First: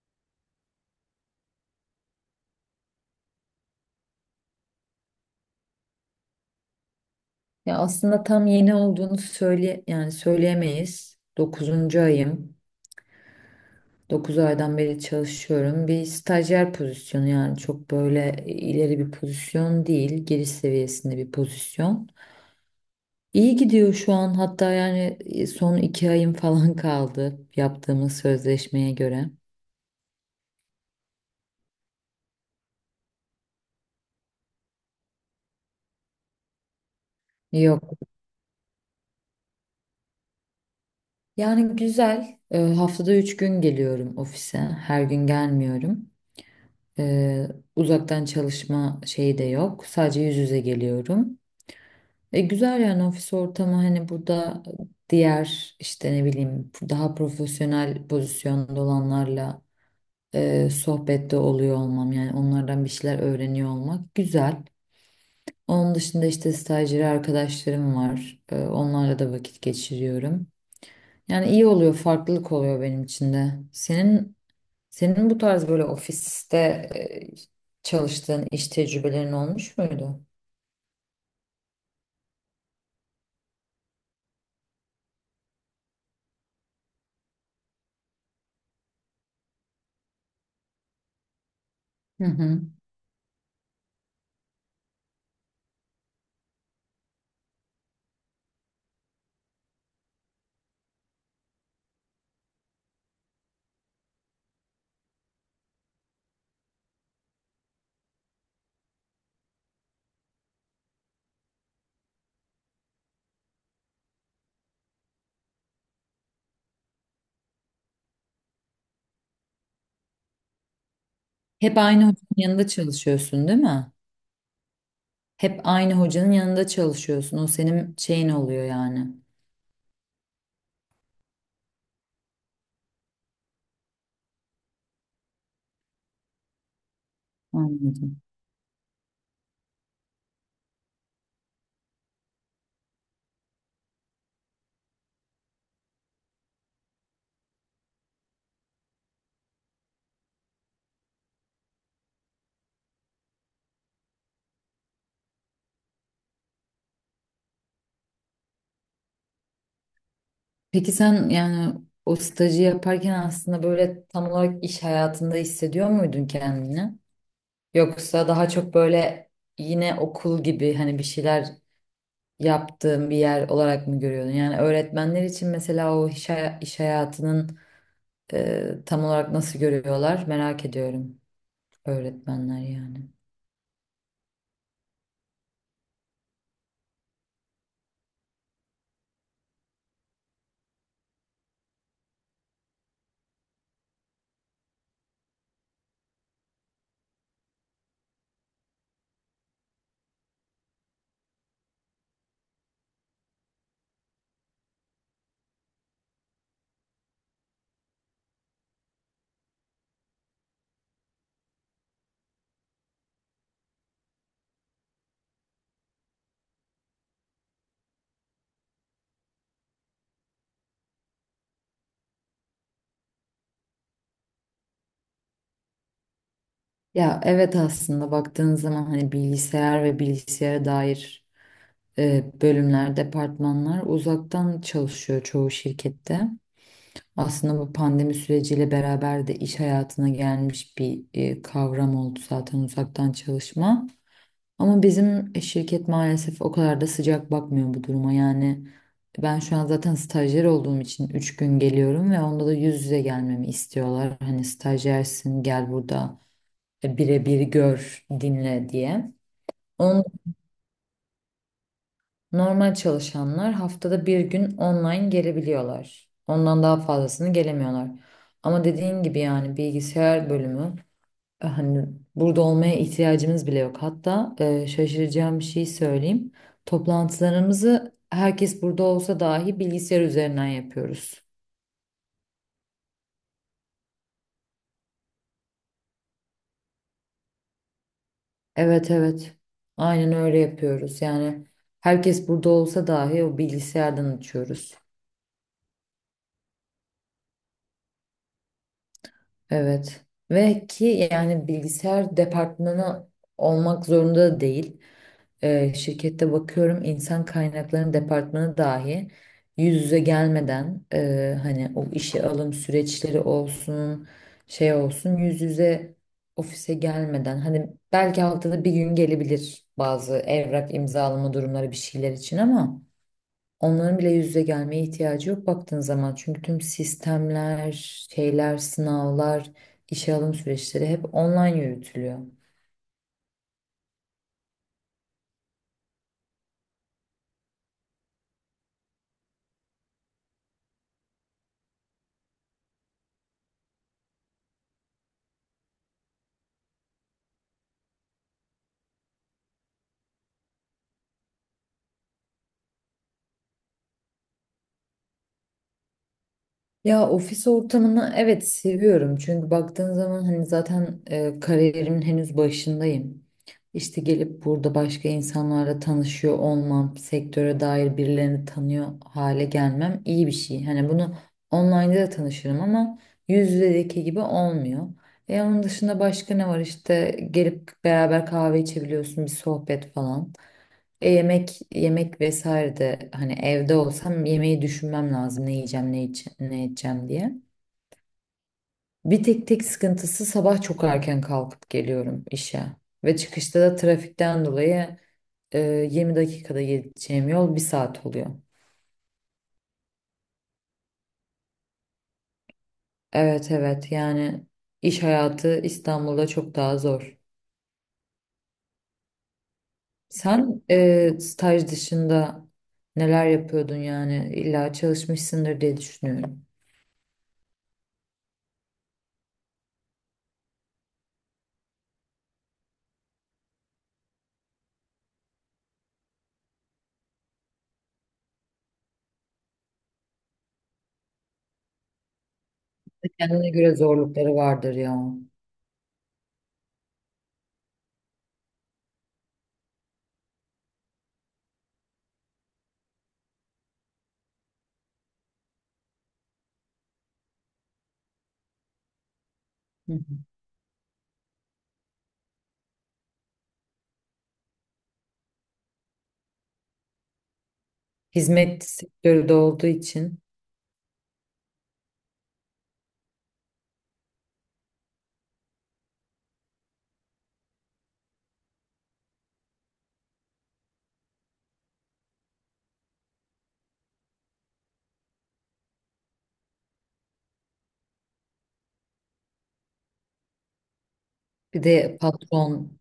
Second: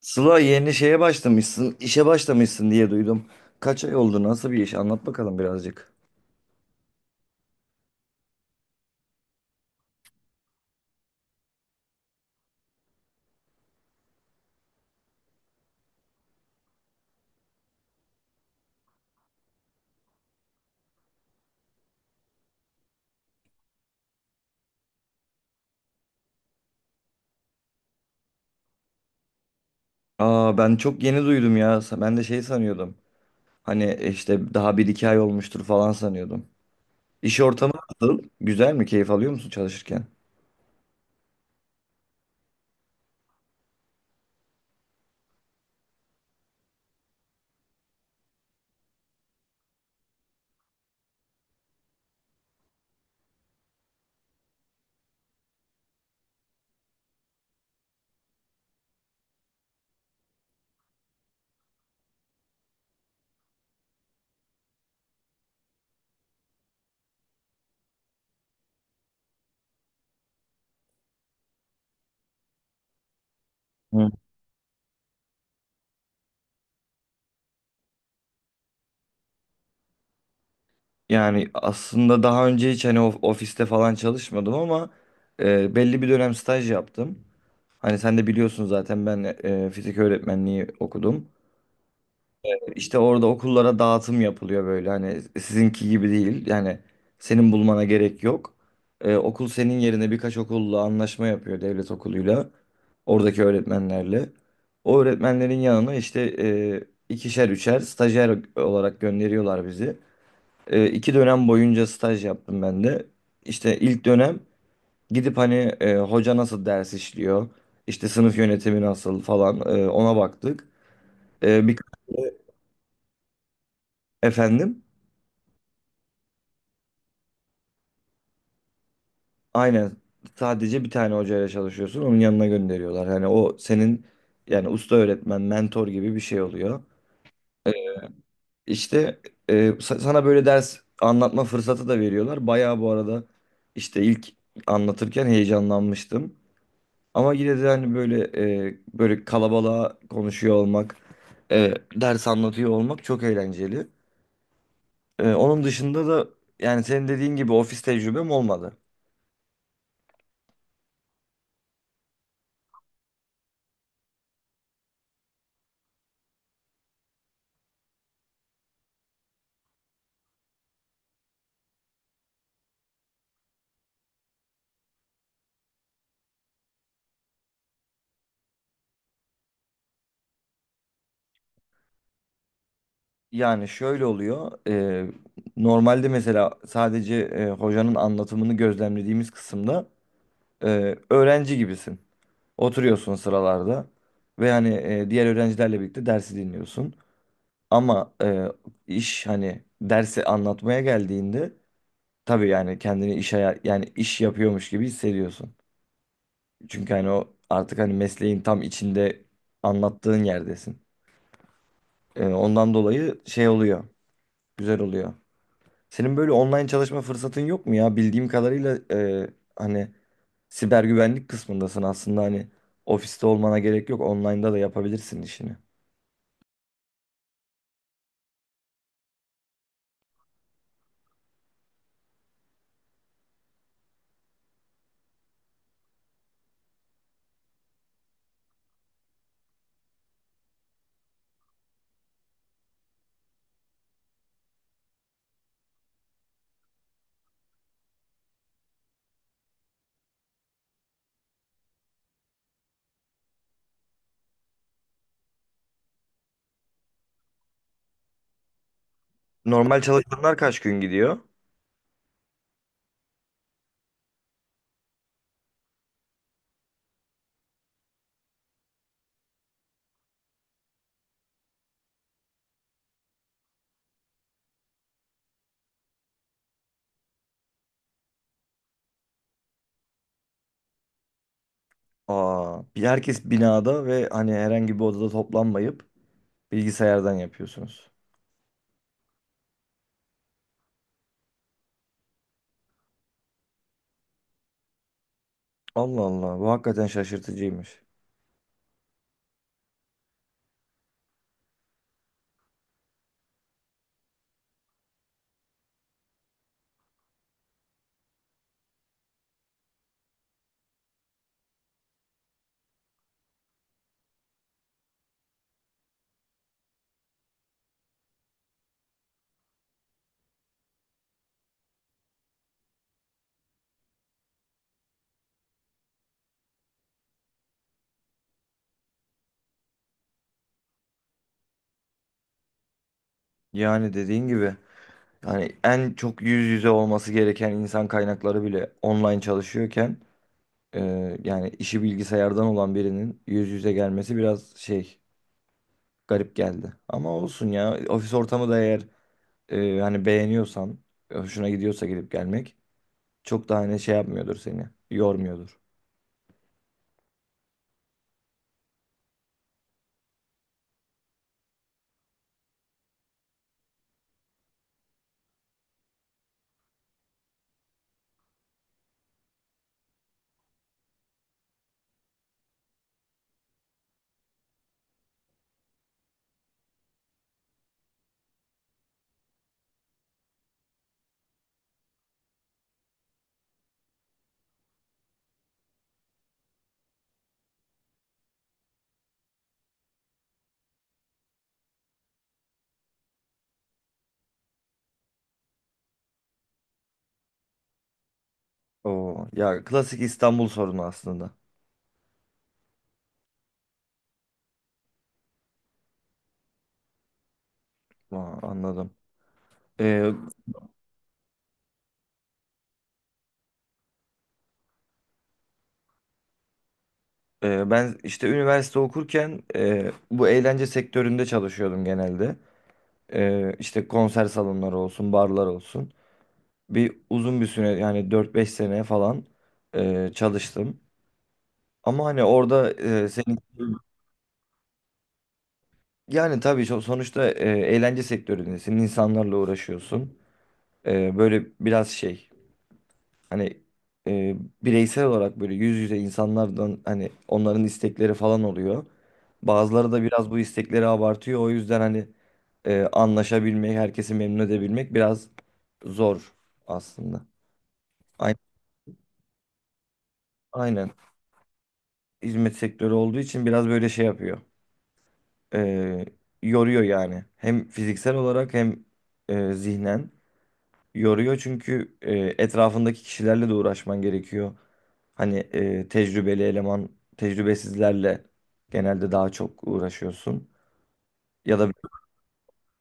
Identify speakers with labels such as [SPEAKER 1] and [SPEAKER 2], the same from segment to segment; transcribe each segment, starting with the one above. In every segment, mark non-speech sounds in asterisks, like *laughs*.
[SPEAKER 1] Sıla yeni şeye başlamışsın, işe başlamışsın diye duydum. Kaç ay oldu, nasıl bir iş? Anlat bakalım birazcık.
[SPEAKER 2] Ya aslında tam yeni olduğunu söyle yani söyleyemeyiz. 9. ayım. 9 aydan beri çalışıyorum. Bir stajyer pozisyonu, yani çok böyle ileri bir pozisyon değil. Giriş seviyesinde bir pozisyon. İyi gidiyor şu an, hatta yani son 2 ayım *laughs* falan kaldı yaptığımız sözleşmeye göre.
[SPEAKER 1] Aa ben çok yeni duydum ya. Ben de şey sanıyordum. Hani işte daha bir iki ay olmuştur falan sanıyordum. İş ortamı
[SPEAKER 2] Yok.
[SPEAKER 1] nasıl? Güzel mi? Keyif alıyor musun çalışırken?
[SPEAKER 2] Yani güzel. Haftada 3 gün geliyorum ofise. Her gün gelmiyorum. Ee, uzaktan çalışma şeyi de yok. Sadece yüz yüze geliyorum. Güzel yani ofis ortamı, hani burada diğer, işte, ne bileyim, daha profesyonel pozisyonda olanlarla sohbette oluyor olmam, yani onlardan bir şeyler öğreniyor olmak güzel. Onun dışında işte stajyeri arkadaşlarım var. Onlarla da vakit geçiriyorum. Yani iyi oluyor, farklılık oluyor benim için de.
[SPEAKER 1] Hı.
[SPEAKER 2] Senin bu tarz böyle ofiste çalıştığın iş tecrübelerin olmuş muydu?
[SPEAKER 1] Yani aslında daha önce hiç hani ofiste falan çalışmadım ama belli bir dönem staj yaptım. Hani sen de biliyorsun zaten ben fizik öğretmenliği okudum.
[SPEAKER 2] Hı hı.
[SPEAKER 1] İşte orada okullara dağıtım yapılıyor böyle hani sizinki gibi değil yani senin bulmana gerek yok. Okul senin yerine birkaç okulla anlaşma yapıyor devlet okuluyla oradaki öğretmenlerle. O öğretmenlerin yanına işte ikişer üçer stajyer olarak gönderiyorlar bizi. 2 dönem boyunca staj yaptım ben de. İşte ilk dönem gidip hani hoca nasıl ders işliyor, işte sınıf yönetimi nasıl falan ona baktık. E, bir
[SPEAKER 2] Hep aynı hocanın yanında çalışıyorsun, değil mi?
[SPEAKER 1] Efendim.
[SPEAKER 2] Hep aynı hocanın yanında çalışıyorsun. O senin şeyin oluyor yani.
[SPEAKER 1] Aynen. Sadece bir tane hocayla çalışıyorsun. Onun yanına gönderiyorlar. Hani o senin yani usta öğretmen, mentor gibi bir şey oluyor.
[SPEAKER 2] Anladım.
[SPEAKER 1] İşte sana böyle ders anlatma fırsatı da veriyorlar. Bayağı bu arada işte ilk anlatırken heyecanlanmıştım. Ama yine de hani böyle böyle kalabalığa konuşuyor olmak, ders anlatıyor olmak çok eğlenceli. Onun dışında da yani senin dediğin gibi ofis tecrübem olmadı.
[SPEAKER 2] Peki sen yani o stajı yaparken aslında böyle tam olarak iş hayatında hissediyor muydun kendini? Yoksa daha çok böyle yine okul gibi hani bir şeyler yaptığın bir yer olarak mı görüyordun? Yani öğretmenler için mesela o iş, iş hayatının tam olarak nasıl görüyorlar merak ediyorum, öğretmenler yani.
[SPEAKER 1] Yani şöyle oluyor. Normalde mesela sadece hocanın anlatımını gözlemlediğimiz kısımda öğrenci gibisin. Oturuyorsun sıralarda ve hani diğer öğrencilerle birlikte dersi dinliyorsun. Ama iş hani dersi anlatmaya geldiğinde tabii yani kendini yani iş yapıyormuş gibi hissediyorsun. Çünkü hani o artık hani mesleğin tam içinde anlattığın yerdesin. Ondan dolayı şey oluyor. Güzel oluyor. Senin böyle online çalışma fırsatın yok mu ya? Bildiğim kadarıyla hani siber güvenlik kısmındasın aslında hani ofiste olmana gerek yok. Online'da da yapabilirsin işini.
[SPEAKER 2] Ya evet, aslında baktığın zaman hani bilgisayar ve bilgisayara dair bölümler, departmanlar uzaktan çalışıyor çoğu şirkette. Aslında bu pandemi süreciyle beraber de iş hayatına gelmiş bir kavram oldu zaten uzaktan çalışma. Ama bizim şirket maalesef o kadar da sıcak bakmıyor bu duruma. Yani ben şu an zaten stajyer olduğum için 3 gün geliyorum ve onda da yüz yüze gelmemi istiyorlar. Hani stajyersin, gel burada birebir gör, dinle diye.
[SPEAKER 1] Normal
[SPEAKER 2] Onun
[SPEAKER 1] çalışanlar kaç gün gidiyor?
[SPEAKER 2] normal çalışanlar haftada bir gün online gelebiliyorlar. Ondan daha fazlasını gelemiyorlar. Ama dediğin gibi yani bilgisayar bölümü, hani burada olmaya ihtiyacımız bile yok. Hatta şaşıracağım bir şey söyleyeyim. Toplantılarımızı herkes burada olsa dahi bilgisayar üzerinden yapıyoruz.
[SPEAKER 1] Aa, herkes binada ve hani herhangi bir odada toplanmayıp bilgisayardan yapıyorsunuz.
[SPEAKER 2] Evet, evet. Aynen öyle yapıyoruz. Yani herkes burada olsa dahi o bilgisayardan açıyoruz.
[SPEAKER 1] Allah Allah, bu hakikaten şaşırtıcıymış.
[SPEAKER 2] Evet. Ve ki yani bilgisayar departmanı olmak zorunda da değil. Şirkette bakıyorum, insan kaynaklarının departmanı dahi yüz yüze gelmeden, hani o işe alım süreçleri olsun, şey olsun, yüz yüze ofise gelmeden, hani belki haftada bir gün gelebilir bazı evrak imzalama durumları, bir şeyler için, ama onların bile yüz yüze gelmeye ihtiyacı yok baktığın zaman. Çünkü tüm sistemler, şeyler, sınavlar, işe alım süreçleri hep online yürütülüyor.
[SPEAKER 1] Yani dediğin gibi yani en çok yüz yüze olması gereken insan kaynakları bile online çalışıyorken yani işi bilgisayardan olan birinin yüz yüze gelmesi biraz şey garip geldi. Ama olsun ya ofis ortamı da eğer hani beğeniyorsan hoşuna gidiyorsa gidip gelmek çok da hani şey yapmıyordur seni yormuyordur.
[SPEAKER 2] Ya ofis ortamını evet seviyorum. Çünkü baktığın zaman hani zaten kariyerimin henüz başındayım. İşte gelip burada başka insanlarla tanışıyor olmam, sektöre dair birilerini tanıyor hale gelmem iyi bir şey. Hani bunu online'da da tanışırım ama yüz yüzedeki gibi olmuyor. E onun dışında başka ne var? İşte gelip beraber kahve içebiliyorsun, bir sohbet falan. E, yemek yemek vesaire de, hani evde olsam yemeği düşünmem lazım, ne yiyeceğim, ne ne edeceğim diye. Bir tek tek sıkıntısı, sabah çok erken kalkıp geliyorum işe ve çıkışta da trafikten dolayı e, 20 dakikada gideceğim yol bir saat oluyor.
[SPEAKER 1] Oo, ya klasik İstanbul sorunu aslında.
[SPEAKER 2] Evet, evet, yani iş hayatı İstanbul'da çok daha zor.
[SPEAKER 1] Aa, anladım. Ee,
[SPEAKER 2] Sen staj dışında neler yapıyordun? Yani illa çalışmışsındır diye düşünüyorum.
[SPEAKER 1] Ben işte üniversite okurken bu eğlence sektöründe çalışıyordum genelde. İşte konser salonları olsun, barlar olsun. Uzun bir süre yani 4 5 sene falan çalıştım. Ama hani orada senin
[SPEAKER 2] Kendine göre zorlukları vardır ya.
[SPEAKER 1] yani tabii sonuçta eğlence sektöründesin, insanlarla uğraşıyorsun. Böyle biraz şey hani e, bireysel olarak böyle yüz yüze insanlardan hani onların istekleri falan oluyor. Bazıları
[SPEAKER 2] Hı
[SPEAKER 1] da
[SPEAKER 2] hı.
[SPEAKER 1] biraz bu istekleri abartıyor. O yüzden hani anlaşabilmek, herkesi memnun edebilmek biraz zor aslında. Aynen.
[SPEAKER 2] Hizmet sektörü de olduğu için
[SPEAKER 1] Aynen. Hizmet sektörü olduğu için biraz böyle şey yapıyor. Ee, Yoruyor yani. Hem fiziksel olarak hem zihnen yoruyor çünkü etrafındaki kişilerle de uğraşman gerekiyor. Hani tecrübeli eleman, tecrübesizlerle genelde daha çok uğraşıyorsun. Ya
[SPEAKER 2] bir
[SPEAKER 1] da
[SPEAKER 2] de patron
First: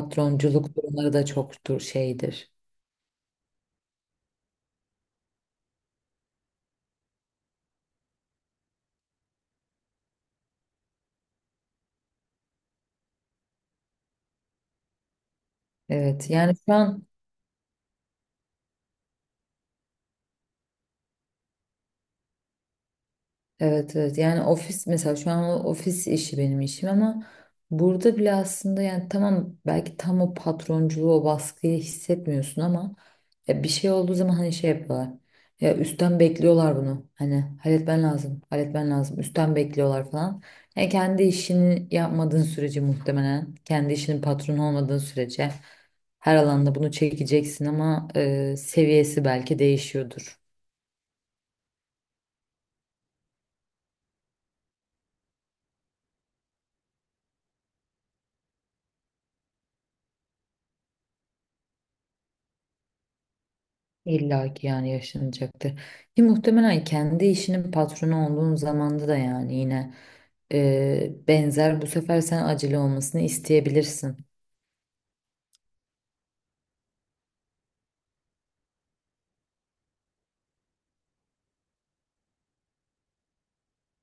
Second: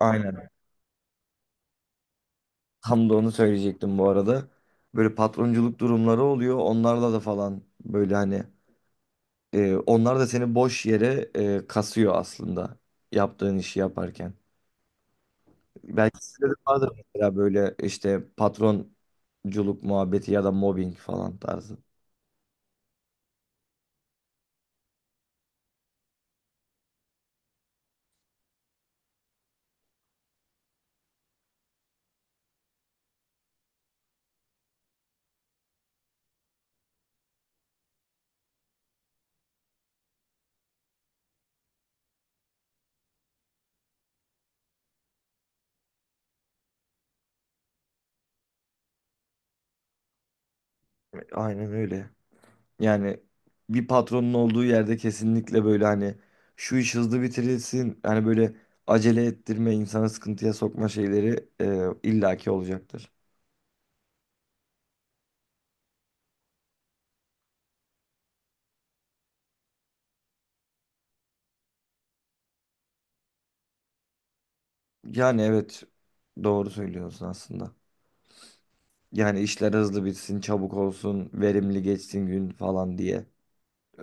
[SPEAKER 1] aynen
[SPEAKER 2] durumları da çoktur, şeydir.
[SPEAKER 1] tam da onu söyleyecektim bu arada. Böyle patronculuk durumları oluyor. Onlarla da falan böyle hani onlar da seni boş yere kasıyor aslında yaptığın işi yaparken. Belki
[SPEAKER 2] Evet
[SPEAKER 1] sizde de
[SPEAKER 2] yani şu
[SPEAKER 1] vardır
[SPEAKER 2] an,
[SPEAKER 1] mesela böyle işte patronculuk muhabbeti ya da mobbing falan tarzı.
[SPEAKER 2] evet, evet, yani ofis mesela şu an o ofis işi benim işim ama burada bile aslında yani, tamam, belki tam o patronculuğu, o baskıyı hissetmiyorsun ama ya bir şey olduğu zaman hani şey yapıyorlar, ya üstten bekliyorlar bunu, hani halletmen lazım, halletmen lazım, üstten bekliyorlar falan. Yani kendi işini yapmadığın sürece, muhtemelen kendi işinin patronu olmadığın sürece her alanda bunu çekeceksin ama seviyesi belki değişiyordur.
[SPEAKER 1] Aynen öyle. Yani bir patronun olduğu yerde kesinlikle böyle hani şu iş hızlı bitirilsin hani böyle acele ettirme insanı sıkıntıya sokma şeyleri illaki olacaktır.
[SPEAKER 2] İlla ki yani yaşanacaktır. Ki muhtemelen kendi işinin patronu olduğun zamanda da yani yine benzer, bu sefer sen acele olmasını isteyebilirsin.
[SPEAKER 1] Yani evet doğru söylüyorsun aslında. Yani işler hızlı bitsin, çabuk olsun, verimli geçsin gün falan diye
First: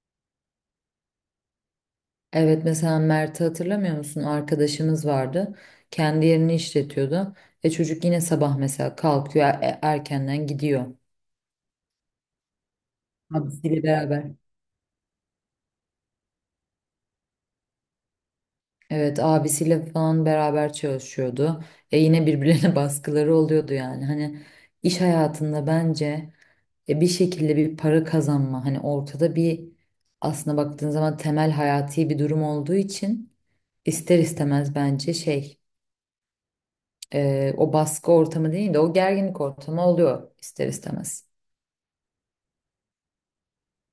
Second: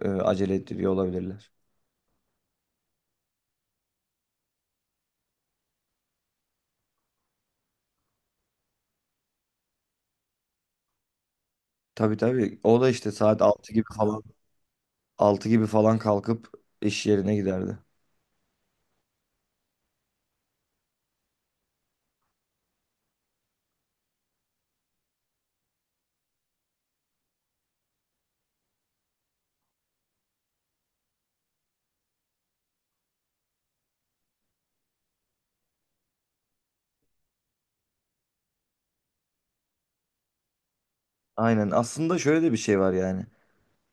[SPEAKER 1] acele ettiriyor olabilirler.
[SPEAKER 2] Evet, mesela Mert'i hatırlamıyor musun? Arkadaşımız vardı. Kendi yerini işletiyordu. E çocuk yine sabah mesela kalkıyor, erkenden gidiyor.
[SPEAKER 1] Tabii tabii. O da işte saat altı
[SPEAKER 2] Abisiyle
[SPEAKER 1] gibi falan
[SPEAKER 2] beraber.
[SPEAKER 1] altı gibi falan kalkıp iş yerine giderdi.
[SPEAKER 2] Evet, abisiyle falan beraber çalışıyordu. E yine birbirlerine *laughs* baskıları oluyordu yani. Hani iş hayatında bence bir şekilde bir para kazanma, hani ortada bir, aslında baktığın zaman temel hayati bir durum olduğu için ister istemez bence şey, o baskı ortamı değil de o gerginlik ortamı oluyor ister istemez.
[SPEAKER 1] Aynen. Aslında şöyle de bir şey var yani.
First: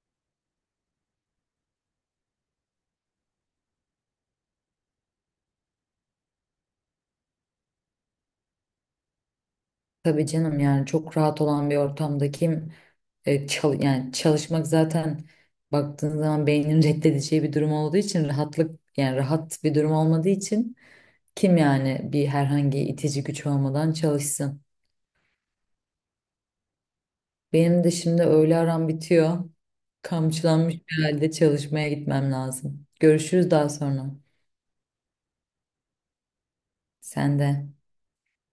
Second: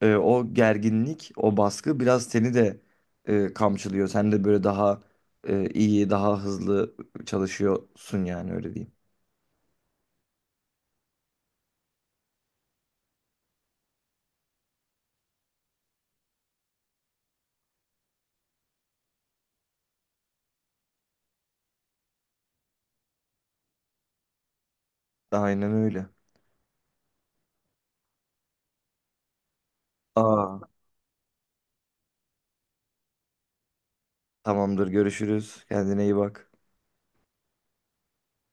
[SPEAKER 1] O gerginlik, o baskı biraz seni de kamçılıyor. Sen de böyle daha iyi, daha hızlı çalışıyorsun yani öyle diyeyim.
[SPEAKER 2] Tabii canım, yani çok rahat olan bir ortamda kim yani çalışmak zaten baktığın zaman beynin *laughs* reddedeceği bir durum olduğu için, rahatlık yani rahat bir durum olmadığı için kim yani, bir herhangi itici güç olmadan çalışsın.
[SPEAKER 1] Aynen öyle.
[SPEAKER 2] Benim de şimdi öğle aram bitiyor.
[SPEAKER 1] Aa,
[SPEAKER 2] Kamçılanmış bir halde çalışmaya gitmem lazım. Görüşürüz daha sonra.
[SPEAKER 1] tamamdır. Görüşürüz. Kendine iyi bak.
[SPEAKER 2] Sen de.